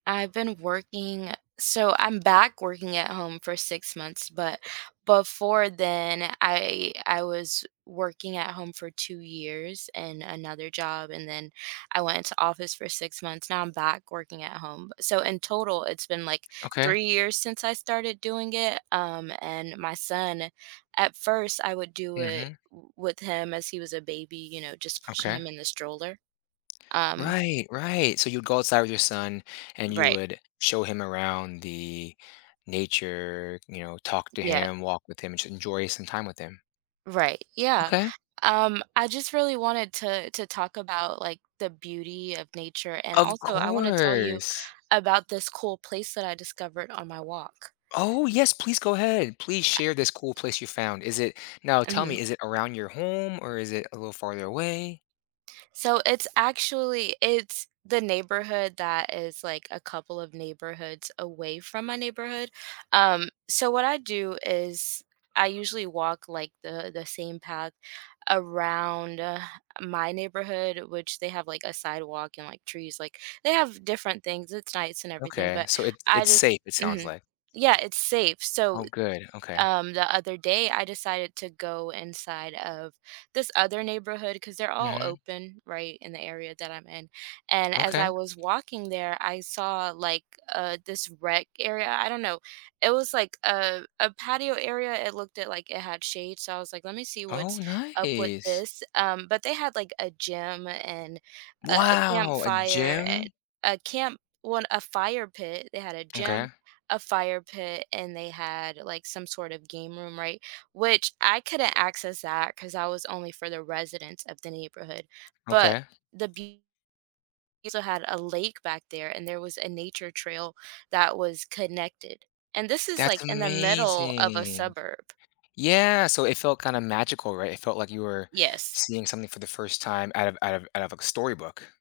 I've been working so I'm back working at home for 6 months. But before then, I I was working at home for 2 years and another job, and then I went into office for 6 months. Now I'm back working at home. So in total, it's been, like, Okay. 3 years since I started doing it. Um, and my son, at first, I would do it Mhm. w with him as he was a baby, you know, just pushing Okay. him in the stroller. Um Right. Right. So you'd go outside with your son, and you Right. would show him around the nature, you know, talk to Yeah. him, walk with him, and should enjoy some time with him. Right. Yeah. Okay. Um, I just really wanted to to talk about, like, the beauty of nature. And Of also, I want to tell you course. about this cool place that I discovered on my walk. Oh, yes. Please go ahead. Please A share this cool place you found. Is it now tell Mhm. me. Is it around your home, or is it a little farther away? So it's actually it's the neighborhood that is, like, a couple of neighborhoods away from my neighborhood. Um, so what I do is I usually walk, like, the the same path around my neighborhood, which they have, like, a sidewalk and, like, trees. Like, they have different things. It's nice and everything, Okay. but So it I it's just safe, it sounds, mhm. like. Yeah, It's safe. So, Oh, good. Okay. um, the other day, I decided to go inside of this other neighborhood 'cause they're all Mhm. open right in the area that I'm in. And as Okay. I was walking there, I saw, like, uh, this rec area. I don't know. It was, like, a a patio area. It looked at, like, it had shade. So I was, like, let me see Oh, what's up with nice. this. Um, but they had, like, a gym and a Wow. A campfire and gym? a camp well, a fire pit. They had a gym, Okay. a fire pit, and they had, like, some sort of game room, right, which I couldn't access that 'cause I was only for the residents of the neighborhood. But Okay. the beu also had a lake back there, and there was a nature trail that was connected. And this is, like, That's in the middle of a amazing. suburb. Yeah, so it felt kinda magical, right? It felt like you were Yes. seeing something for the first time out of out of out of a storybook.